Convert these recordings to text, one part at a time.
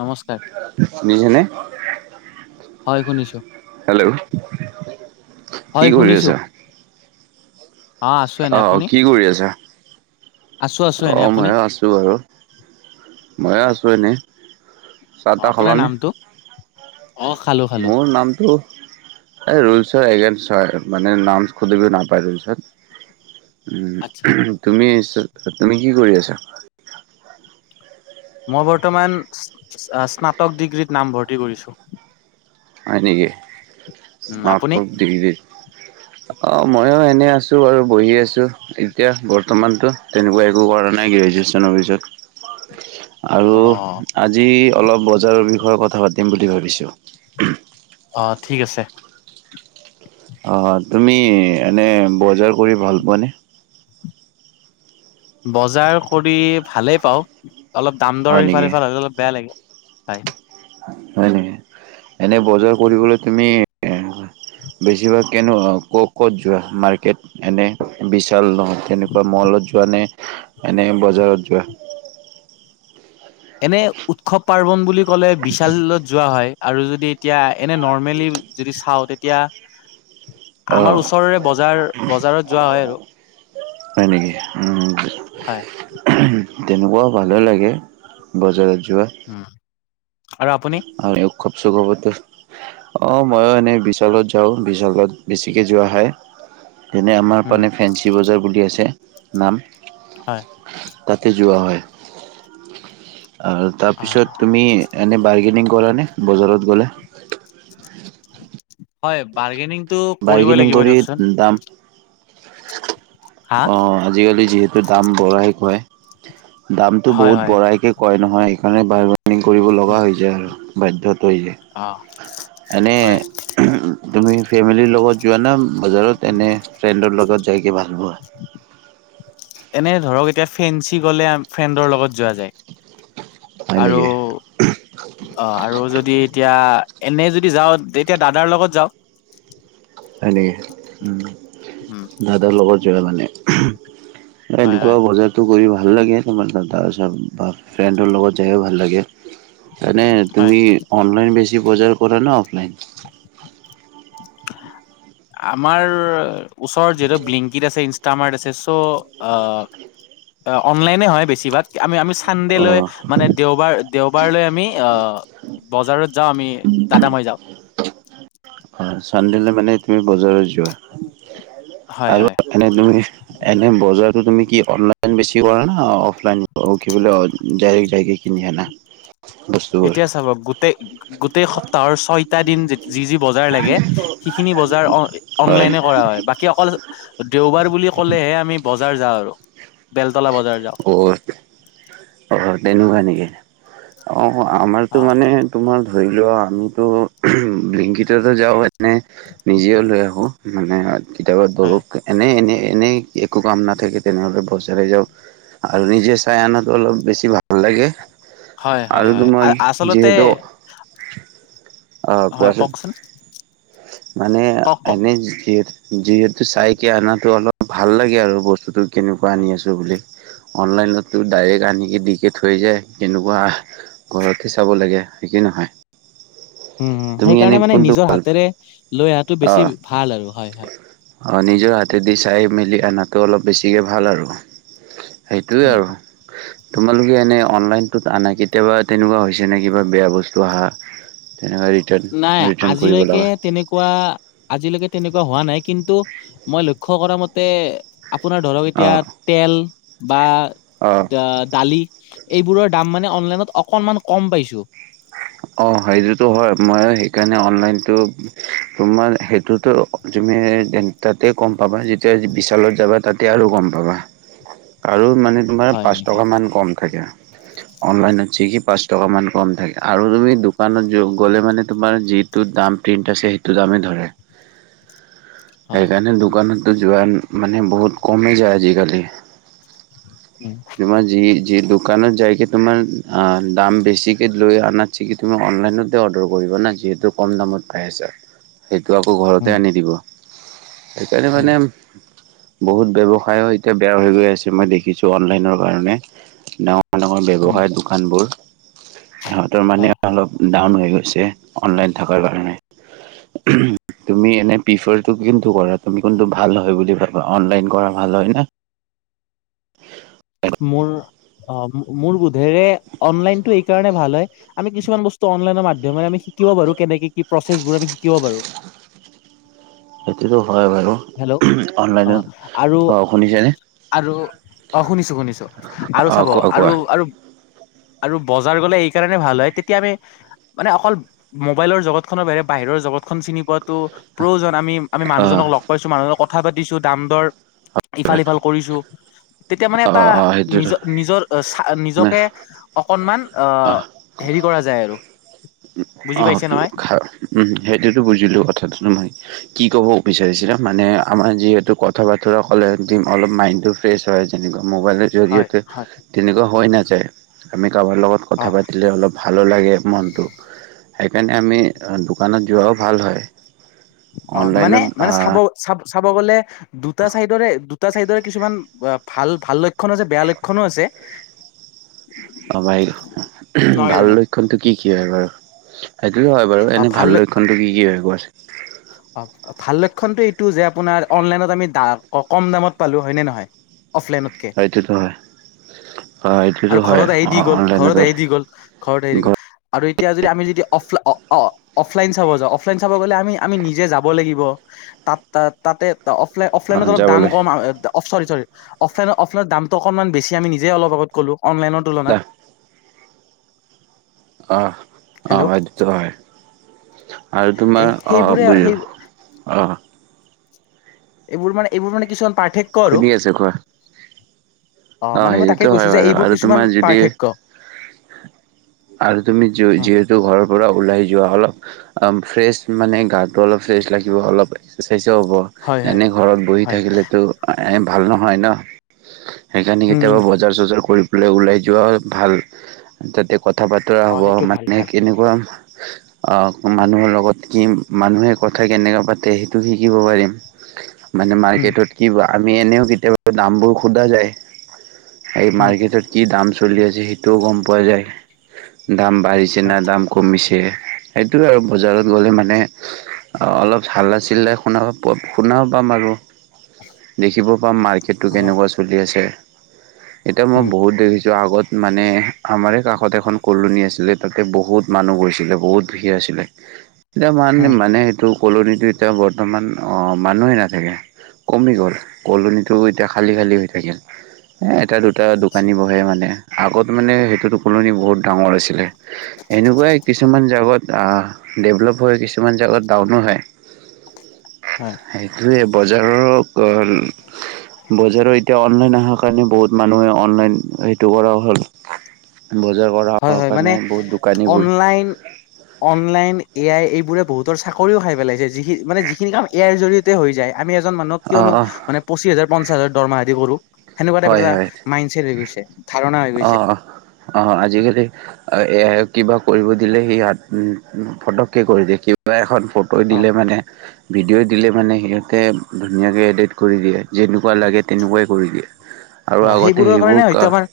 নমস্কাৰ শুনিছানে? হয় শুনিছো হেল্ল' হয় কি কৰি শুনিছো আছা? আছো এনে অ আপুনি কি কৰি আছা? আছো আছো অ এনে আপুনি মইয়ো আছো আৰু মইয়ো হয় আছো এনেই। চাহ অ তাহ আপোনাৰ খালানে? নামটো? অ খালো খালো মোৰ নামটো ৰুলচৰ এগেনষ্ট হয় মানে নাম সুধিব নাপায় ৰোলচত, আচ্ছা তুমি তুমি কি কৰি আছা? মই বৰ্তমান স্নাতক ডিগ্ৰীত নামভৰ্তি কৰিছোঁ। হয়নিকি, আপুনি স্নাতক ডিগ্ৰী। [inaudible] অ মইও এনে আছোঁ আৰু বহি আছোঁ এতিয়া বৰ্তমানতো তেনেকুৱা একো কৰা নাই কি। ৱেচনৰ পিছত। [inaudible] আৰু আজি অলপ বজাৰৰ বিষয়ে কথা পাতিম বুলি ভাবিছোঁ। অ ঠিক আছে। অ তুমি এনে বজাৰ কৰি ভাল পোৱানে। বজাৰ কৰি ভালেই পাওঁ অলপ দাম দৰ হয় সিফাল নেকি সিফাল হলে অলপ বেয়া লাগে। হয়। হয় নেকি এনে বজাৰ কৰিবলৈ তুমি। বেছিভাগ কেনো ক' ক'ত যোৱা মাৰ্কেট এনে বিশাল নহয় তেনেকুৱা মলত। যোৱা নে এনে বজাৰত যোৱা। [inaudible] এনে উৎসৱ পাৰ্বন বুলি ক'লে বিশালত যোৱা হয় আৰু যদি এতিয়া। এনে নৰ্মেলি যদি চাওঁ তেতিয়া। অ আমাৰ ওচৰৰে বজাৰ বজাৰত যোৱা হয় আৰু। হয় নেকি হয় তেনেকুৱাও ভাল লাগে বজাৰত। যোৱা উম আৰু আপুনি। খুব। [unintelligible] অ মইও এনেই বিশালত যাওঁ বিশালত বেছিকৈ যোৱা হয়। তেনে আমাৰ উম ফালে ফেঞ্চি বজাৰ বুলি আছে নাম। হয়। তাতে যোৱা হয় আৰু অ তাৰপিছত তুমি। এনে বাৰ্গেনিং কৰা নে বজাৰত গ'লে। হয় বাৰ্গেনিংটো কৰিবই বাৰ্গেনিং লাগিব কৰি দিয়কচোন। দাম হা? অ আজিকালি যিহেতু দাম বঢ়াই কয়। দামটো হয় বহুত হয় বঢ়াইকে কয় নহয় সেইকাৰণে বাৰ্গেনিং কৰিব লগা উম, হৈ যায় আৰু বাধ্যত। এ অ হয় তুমি ফেমিলিৰ লগত যোৱা না। বজাৰত এনে ফ্ৰেণ্ডৰ লগত যাইকে ভাল পোৱা। এনে ধৰক এতিয়া ফেঞ্চি গ'লে ফ্ৰেণ্ডৰ লগত যোৱা যায়। হয় আৰু নেকি অহ আৰু যদি এতিয়া। এনে যদি যাওঁ তেতিয়া দাদাৰ লগত যাওঁ। হয় নেকি উম উম, দাদাৰ লগত যোৱা মানে। হয় হয় এনেকুৱা বজাৰটো কৰি ভাল লাগে তোমাৰ দাদাৰ বা ফ্ৰেণ্ডৰ লগত। ভাল লাগে তাৰমানে হয় তুমি অনলাইন বেছ। চি বজাৰ কৰা নে অফলাইন। আমাৰ ওচৰৰত যিহেতু ব্লিংকিত আছে ইনচ। মাৰ্ট আছে চো অনলাইনয়ে হয় বেছিভাগ আমি আমি চে। ন্দেহ অ লৈ মানে দেওবাৰ। দেওবাৰলৈ আমি অহ বজাৰত যাওঁ আমি দাদা মই যাওঁ। চান্দেলে মানে তুমি বজাৰত যোৱা। হয় আৰু হয় এনে তুমি এনে বজাৰ। তুমি কি অনলাইন বেছি কৰা নহ অফলাইন কিলে বোলে ডাইৰেক্ট যাই কিনে কিনি অনা। এতিয়া চাব গোটেই গোটেই সপ্তাহৰ ছয়টা দিন যি যি বজাৰ লাগে সিখিনি। বজাৰ হয় অনলাইনে কৰা হয় বাকী। অকল দেওবাৰ বুলি ক'লেহে আমি বজাৰ যাওঁ আৰু বেলতলা বজাৰ যাওঁ। [inaudible] অ' অ তেনেকুৱা নেকি অ আমাৰতো মানে তোমাৰ। ধৰি লোৱা আমিতো ব্লিংকিতটো যাওঁ এনে নিজেও লৈ আহোঁ মানে। কেতিয়াবা হয় ধৰক এনে এনে। এনেই, একো কাম নাথাকে তেনেহলে [unintelligible] যাও আৰু নিজে চাই আনাটো অলপ বেছি ভাল লাগে হয় হয় আৰু হয় তোমাৰ আচলতে যিহেতু অ হয় কোৱাচোন, কওকচোন মানে কওক কওক এনে যিহেত যিহেতু চাইকে অনাতো অলপ ভাল লাগে আৰু বস্তুটো কেনেকুৱা আনি আছো বুলি। অনলাইনততো ডাইৰেক্ট আনিকে দিকে থৈ যায়, কেনেকুৱা ঘৰতহে চাব লাগে। সিকেই নহয়। উম, তুমি এনে সেইকাৰণে মানে কোনটো নিজৰ হাতেৰে লৈ অহাটো বেছি অ', ভাল আৰু হয়, হয়। অ নিজৰ হাতেদি চাই-মেলি অনাটো অলপ বেছিকে ভাল আৰু। সেইটোৱে উম আৰু। তোমালোকে এনে অনলাইনততো আনা কেতিয়াবা তেনেকুৱা হৈছে নে কিবা বেয়া বস্তু আহা? তেনেকুৱা ৰিটাৰ্ণ নাই ৰিটাৰ্ণ কৰিব আজিলৈকে লগা তেনেকুৱা, আজিলৈকে তেনেকুৱা হোৱা নাই, কিন্তু মই লক্ষ্য কৰা মতে আপোনাৰ ধৰক এতিয়া অ', তেল বা অ'। ড দালি এইবোৰৰ দাম মানে অনলাইনত অকনমান কম পাইছো। অ সেইতো হয়, মই সেইকাৰণে অনলাইনটো তোমাৰ সেইটোতো তুমি তাতে ক'ম পাবা যেতিয়া বিশালত যাবা তাতে আৰু গম পাবা, আৰু মানে তোমাৰ হয় পাঁচ এনেকে টকা মান কম থাকে, অনলাইনত চিকি পাঁচ টকা মান কম থাকে। আৰু তুমি দোকানত য গলে মানে তোমাৰ যিটো দাম প্ৰিণ্ট আছে সেইটো দামে ধৰে। [inaudible] অ সেইকাৰণে দোকানতো যোৱা মানে বহুত কমি যায় আজিকালি। উম তোমাৰ যি, যি দোকানত যাইকে তোমাৰ আ দাম বেছিকে লৈ আ আপোনাৰ চিকি তুমি অনলাইনতে অৰ্ডাৰ কৰিবা না যিহেতু কম দামত পাই আছা। সেইটো আকৌ উম ঘৰতে আনি দিব। সেইকাৰণে উম মানে বহুত ব্যৱসায়ও এতিয়া বেয়া হৈ গৈ আছে, মই দেখিছো অনলাইনৰ কাৰণে, ড উম ব্যৱসায় দোকানবোৰ, সিহঁতৰ মানে হয় অলপ ডাউন হৈ গৈছে অনলাইন থকাৰ কাৰণে। তুমি এনে প্ৰিফাৰটো কিন্তু কৰা তুমি কোনটো ভাল হয় বুলি ভাবা, অনলাইন কৰা ভাল ভাল হয় ন [inaudible] মোৰ অ মো- মোৰ বোধেৰে অনলাইনতটো এই কাৰণে ভাল হয়, আমি কিছুমান বস্তু অনলাইনৰ মাধ্যমেৰে আমি শিকিব বাৰু কেনেকে কি প্ৰচেছবোৰ আমি শিকিব পাৰো। সেইটোতো হয় বাৰু, হেল্ল' অ অনলাইনত, আৰু অ শুনিছেনে? আৰু অ শুনিছো, শুনিছো, আৰু অ চাব কোৱা কোৱা আৰু-আৰু আৰু বজাৰ গলে এই কাৰণে ভাল হয়, তেতিয়া আমি মানে অকল মোবাইলৰ জগতখনৰ বাহিৰে বা বাহিৰৰ জগতখন চিনি পোৱাাটো প্ৰয়োজন, আমি, আমি অ মানুহজনক লগ পাইছো, মানুহজনক কথা পাতিছো, দাম-দৰ ইফাল-সিফাল কৰিছো। মানে অ এটা অ সেইটোতো নিজৰ-নিজৰ চা নিজকে অকণমান অ, হেৰি কৰা যায় আৰু বুজি অ পাইছে নহয় হা উম সেইটোতো বুজিলো কথাটো নহয়, কি কব বিচাৰিছিলে, মানে আমাৰ যিহেতু কথা-বতৰা ক'লে দম অলপ মাইণ্ডটো ফ্ৰেছ হয় যেনেকুৱা। মোবাইলৰ হয় জৰিয়তে হয় তেনেকুৱা হৈ নাযায়, আমি কবাৰ লগত অ কথা পাতিলে অলপ ভালো লাগে মনটো। সেইকাৰণে আমি দোকানত যোৱাও ভাল হয়। অ মানে, অনলাইনত মানে, চাব-চাব চাব গ'লে দুটা চাইডৰে, দুটা চাইডৰে কিছুমান অ ভাল-ভাল লক্ষণ আছে বেয়া লক্ষণো আছে। [inaudible] অ ভাই নহয় ভাল জানো লক্ষণটো কি কি হয় বাৰু? সেইটে হয় বাৰু, অ এনে ভাল লক্ষ লক্ষণটো কি কি হয় কোৱাছ অ ভাল লক্ষণটো এইটো যে আপোনাৰ অনলাইনত আমি কম দামত পালো হয় ন নহয় অফলাইনতকৈ সেইটোতো হয় অ সেইটোতো আৰু হয় ঘৰত আহি অ দি গ'ল অনলাইনত ঘৰত আহি দি গ'ল ঘৰত আহি দি গ'ল আৰু এতিয়া যদি আমি যদি অফলাই অ অফলাইন চাব যাওঁ অফলাইন চাব গ'লে আমি আমি নিজে যাব লাগিব তাত তাতে অফলাইন অফলাইনত অলপ দাম যাবলৈ কম চৰি চৰি অফলাইনৰ অফলাইনৰ দামটো অকমান বেছি আি নিজে অপ আগত কলো অনলাইনৰ তুলনাত আহ হেল্ল' আহজটো হয় আৰু এ তোমাৰ অঁ সেইবোৰে বুজু সেই অঁ এইবোৰ মানে এইবোৰ মান কিছু অ খন্দ আছে কোৱা অ মানে মই তাকে সেইটোতো হয় কৈছো যে বাৰু এইবোৰ আৰু কিছুমান তোমাৰ যদি পাৰ্থক্য আৰু তুমি যিহেতু ঘৰৰ পৰা ওলাই যোৱা অলপ অ ফ্ৰেচ মানে গাটো অলপ ফ্ৰেছ লাগিব অলপ হ'ব হয় হয় এনে ঘৰত বহি হয় থাকিলেতো ভাল নহয় ন সেইকাৰণি উম কেতিয়াবা বজাৰ চজাৰ কৰি পেলাই ওলাই যোৱা ভাল তাতে কথা বতৰা অ হ'ব সেইটো ভাল মানে ভাল কেনেকুৱা অ মানুহৰ লগত কি মানুহে কথা কেনেকা পাতে সেইটো শিকিব পাৰিম [unintelligible] মানে উম মাৰ্কেটত কি বা আমি এনেও কেতিয়াবা দামবোৰ সোধা যায় এই উম মাৰ্কেটত কি দাম চলি আছে সেইটোও গম পোৱা যায় দাম বাঢ়িছে হয় ন দাম কমিছে সেইটোৱে আৰু বজাৰত গ'লে মানে অলপ হালা চিলাই শুন শুনাও পাম আৰু দেখিব পাম মাৰ্কেটটো অ কেনেকুৱা চলি আছে এতিয়া মই উম বহুত দেখিছোঁ আগত মানে আমাৰে কাষত এখন কলনী আছিলে তাতে বহুত মানুহ গৈছিলে বহুত ভিৰ আছিলে এতিয়া মান উম মানে সেইটো কলনত এতিয়া বৰ্তমান মানুহেই নাথাকে কমি গ'ল কলনীটো এতিয়া খালি খালী হৈ থাকিল এটা দুটা আচ্ছা দোকানী বহে মানে আগত মানে সেইটো টোোকুলনি বহুত ডাঙৰ আছিলে এনেকুৱাই কিছুমান জাগাত আহ ডেভলপ হয় কিছুমান জাগাত ডাউনো হয় হয় সেইটোৱে বজাৰৰ বজাৰৰ এতিয়া অনলাইন অাৰ কাৰণে বহুত মানুহে অনলাইন সেইটো কৰা হ'ল বজাৰ কৰা হয় হয় মানে কাৰণে বহুত দোকানীবোৰ অনলাইন অনলাইন এ আই এইবোৰে বহুতৰ চাকৰিও খাই পেলাইছে যিখি মানে যিখিনি কাম এ আইৰ জৰিয়তে হৈ যায় আমি এজন মানুক অ', কিয়নো অ', মানে পঁচিছ হাজাৰ পঞ্চাছাজাৰ দমহাৰি কৰোঁ সেনেকুৱা টাইপ হয় এটা হয়। মাইণ্ড চছেট হৈ গৈছে ধাৰণা হৈ গৈছে আৰু এ কিবা কৰিব দিলে সিাত ফটককৈ কৰি দিয়ে কিবা এখন ফটো অ দিলে মানে ভিডিঅ' দিলে মানে সিহঁতে ধুনীয়াকৈ এডিট কৰি দিয়ে যেনেকুৱা লাগে তেনেকুৱাই কৰি দিয়ে আৰু অ আগতে সেইবোৰৰ সেইবোৰ কাৰণে হয়তো আমাৰ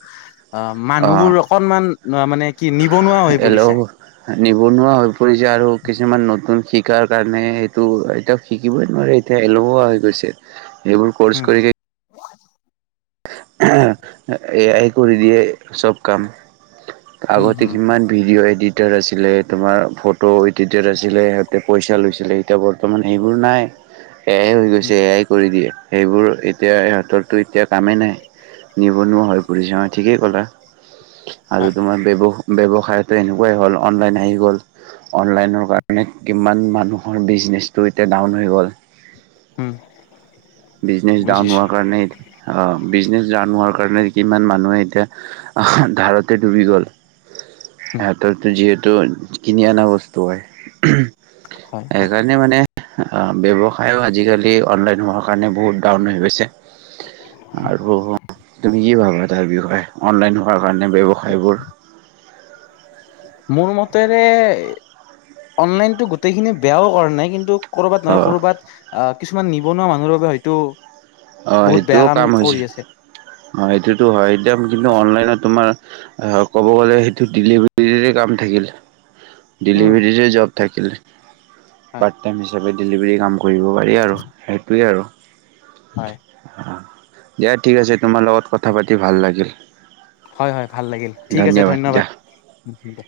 অ মানুহবোৰ অকনমান মানে কি নিবনুৱা হৈ এল পৰিছে নিবনুৱা হৈ পৰিছে আৰু কিছুমান নতুন শ শিকাৰ কাৰণে এইটো এতিয়া শিকিবই নোৱাৰে এতিয়া এলহুৱা হৈ গৈছে এইবোৰ উম ক'ৰ্চ কৰি কি এয়াই কৰি দিয়ে চব কাম। উম আগতে হুম কিমান ভিডিঅ' এডিট ডটাৰ আছিলে তোমাৰ ফটো এডিটাৰ আছিলে সিহঁতে পইচা লৈছিলে এতিয়া বৰ্তমান সেইবোৰ নাই। [inaudible] এয়াই হৈ উম গৈছে এয়াই কৰি দিয়ে সেইবোৰ এতিয়া ইহঁততো এতিয়া কামেই নাই। নিবনুৱা হৈ ফুছে ঠিকেই ক'লা আৰু হয় তোমাৰ ব্য ব্যৱসায়টো এনেকুৱাই হ'ল অনলাইন আহি গ'ল অনলাইনৰ কাৰণে কিমান মানুহৰ বিজনে এতি ডাউন হৈ গল। উম বিজনেছ ডাউন বুজিছো হোৱাৰ কাৰণে জানোৱাৰ কাৰণে কিমান মানুহে এতিয়া আহ ধাৰতে ডুবি গ'ল। উম সিহতৰো যিহেতু কিনি অনা বস্তু হয়। হয় হয় সেইকাৰণে মানে ব্যৱসায়ো আজিকালি অনলাইন হোৱাৰ কাৰণে বহুত ডাউন হৈ গৈছে আৰু তুমি কি ভাবা তাৰ বিষয়ে অনলাইন হোৱাৰ কাৰণে ব্যৱসায়বোৰ মোৰ মতেৰে অনলাইনতো গোটেইখিনি বেয়াও কৰা নাই কিন্তু কৰ'ৰবাত অ নহয় ক'বাত আহ কিছুমান নিবনুৱা মানুহৰ বাবে হয়তো অঁ', বহুত বেয়া সেইটোও কাম কৰি হৈছে আছে অঁ সেইটোতো হয় একদম কিন্তু অনলাইনত তোমাৰ ক'ব গ'লে সেইটো ডেলিভাৰীৰে কাম থাকিল উম ডেলিভাৰীৰে জব থাকিল হয় পাৰ্ট টাইম হিচাপে ডেলিভাৰী কাম কৰিব পাৰি আৰু সেইটোৱেই আৰু। হয় দিয়া ঠিক আছে তোমাৰ লগত কথা পাতি ভাল লাগিল। হয় হয় ভাল লাগিল ঠিক আছে ধন্যবাদ দে।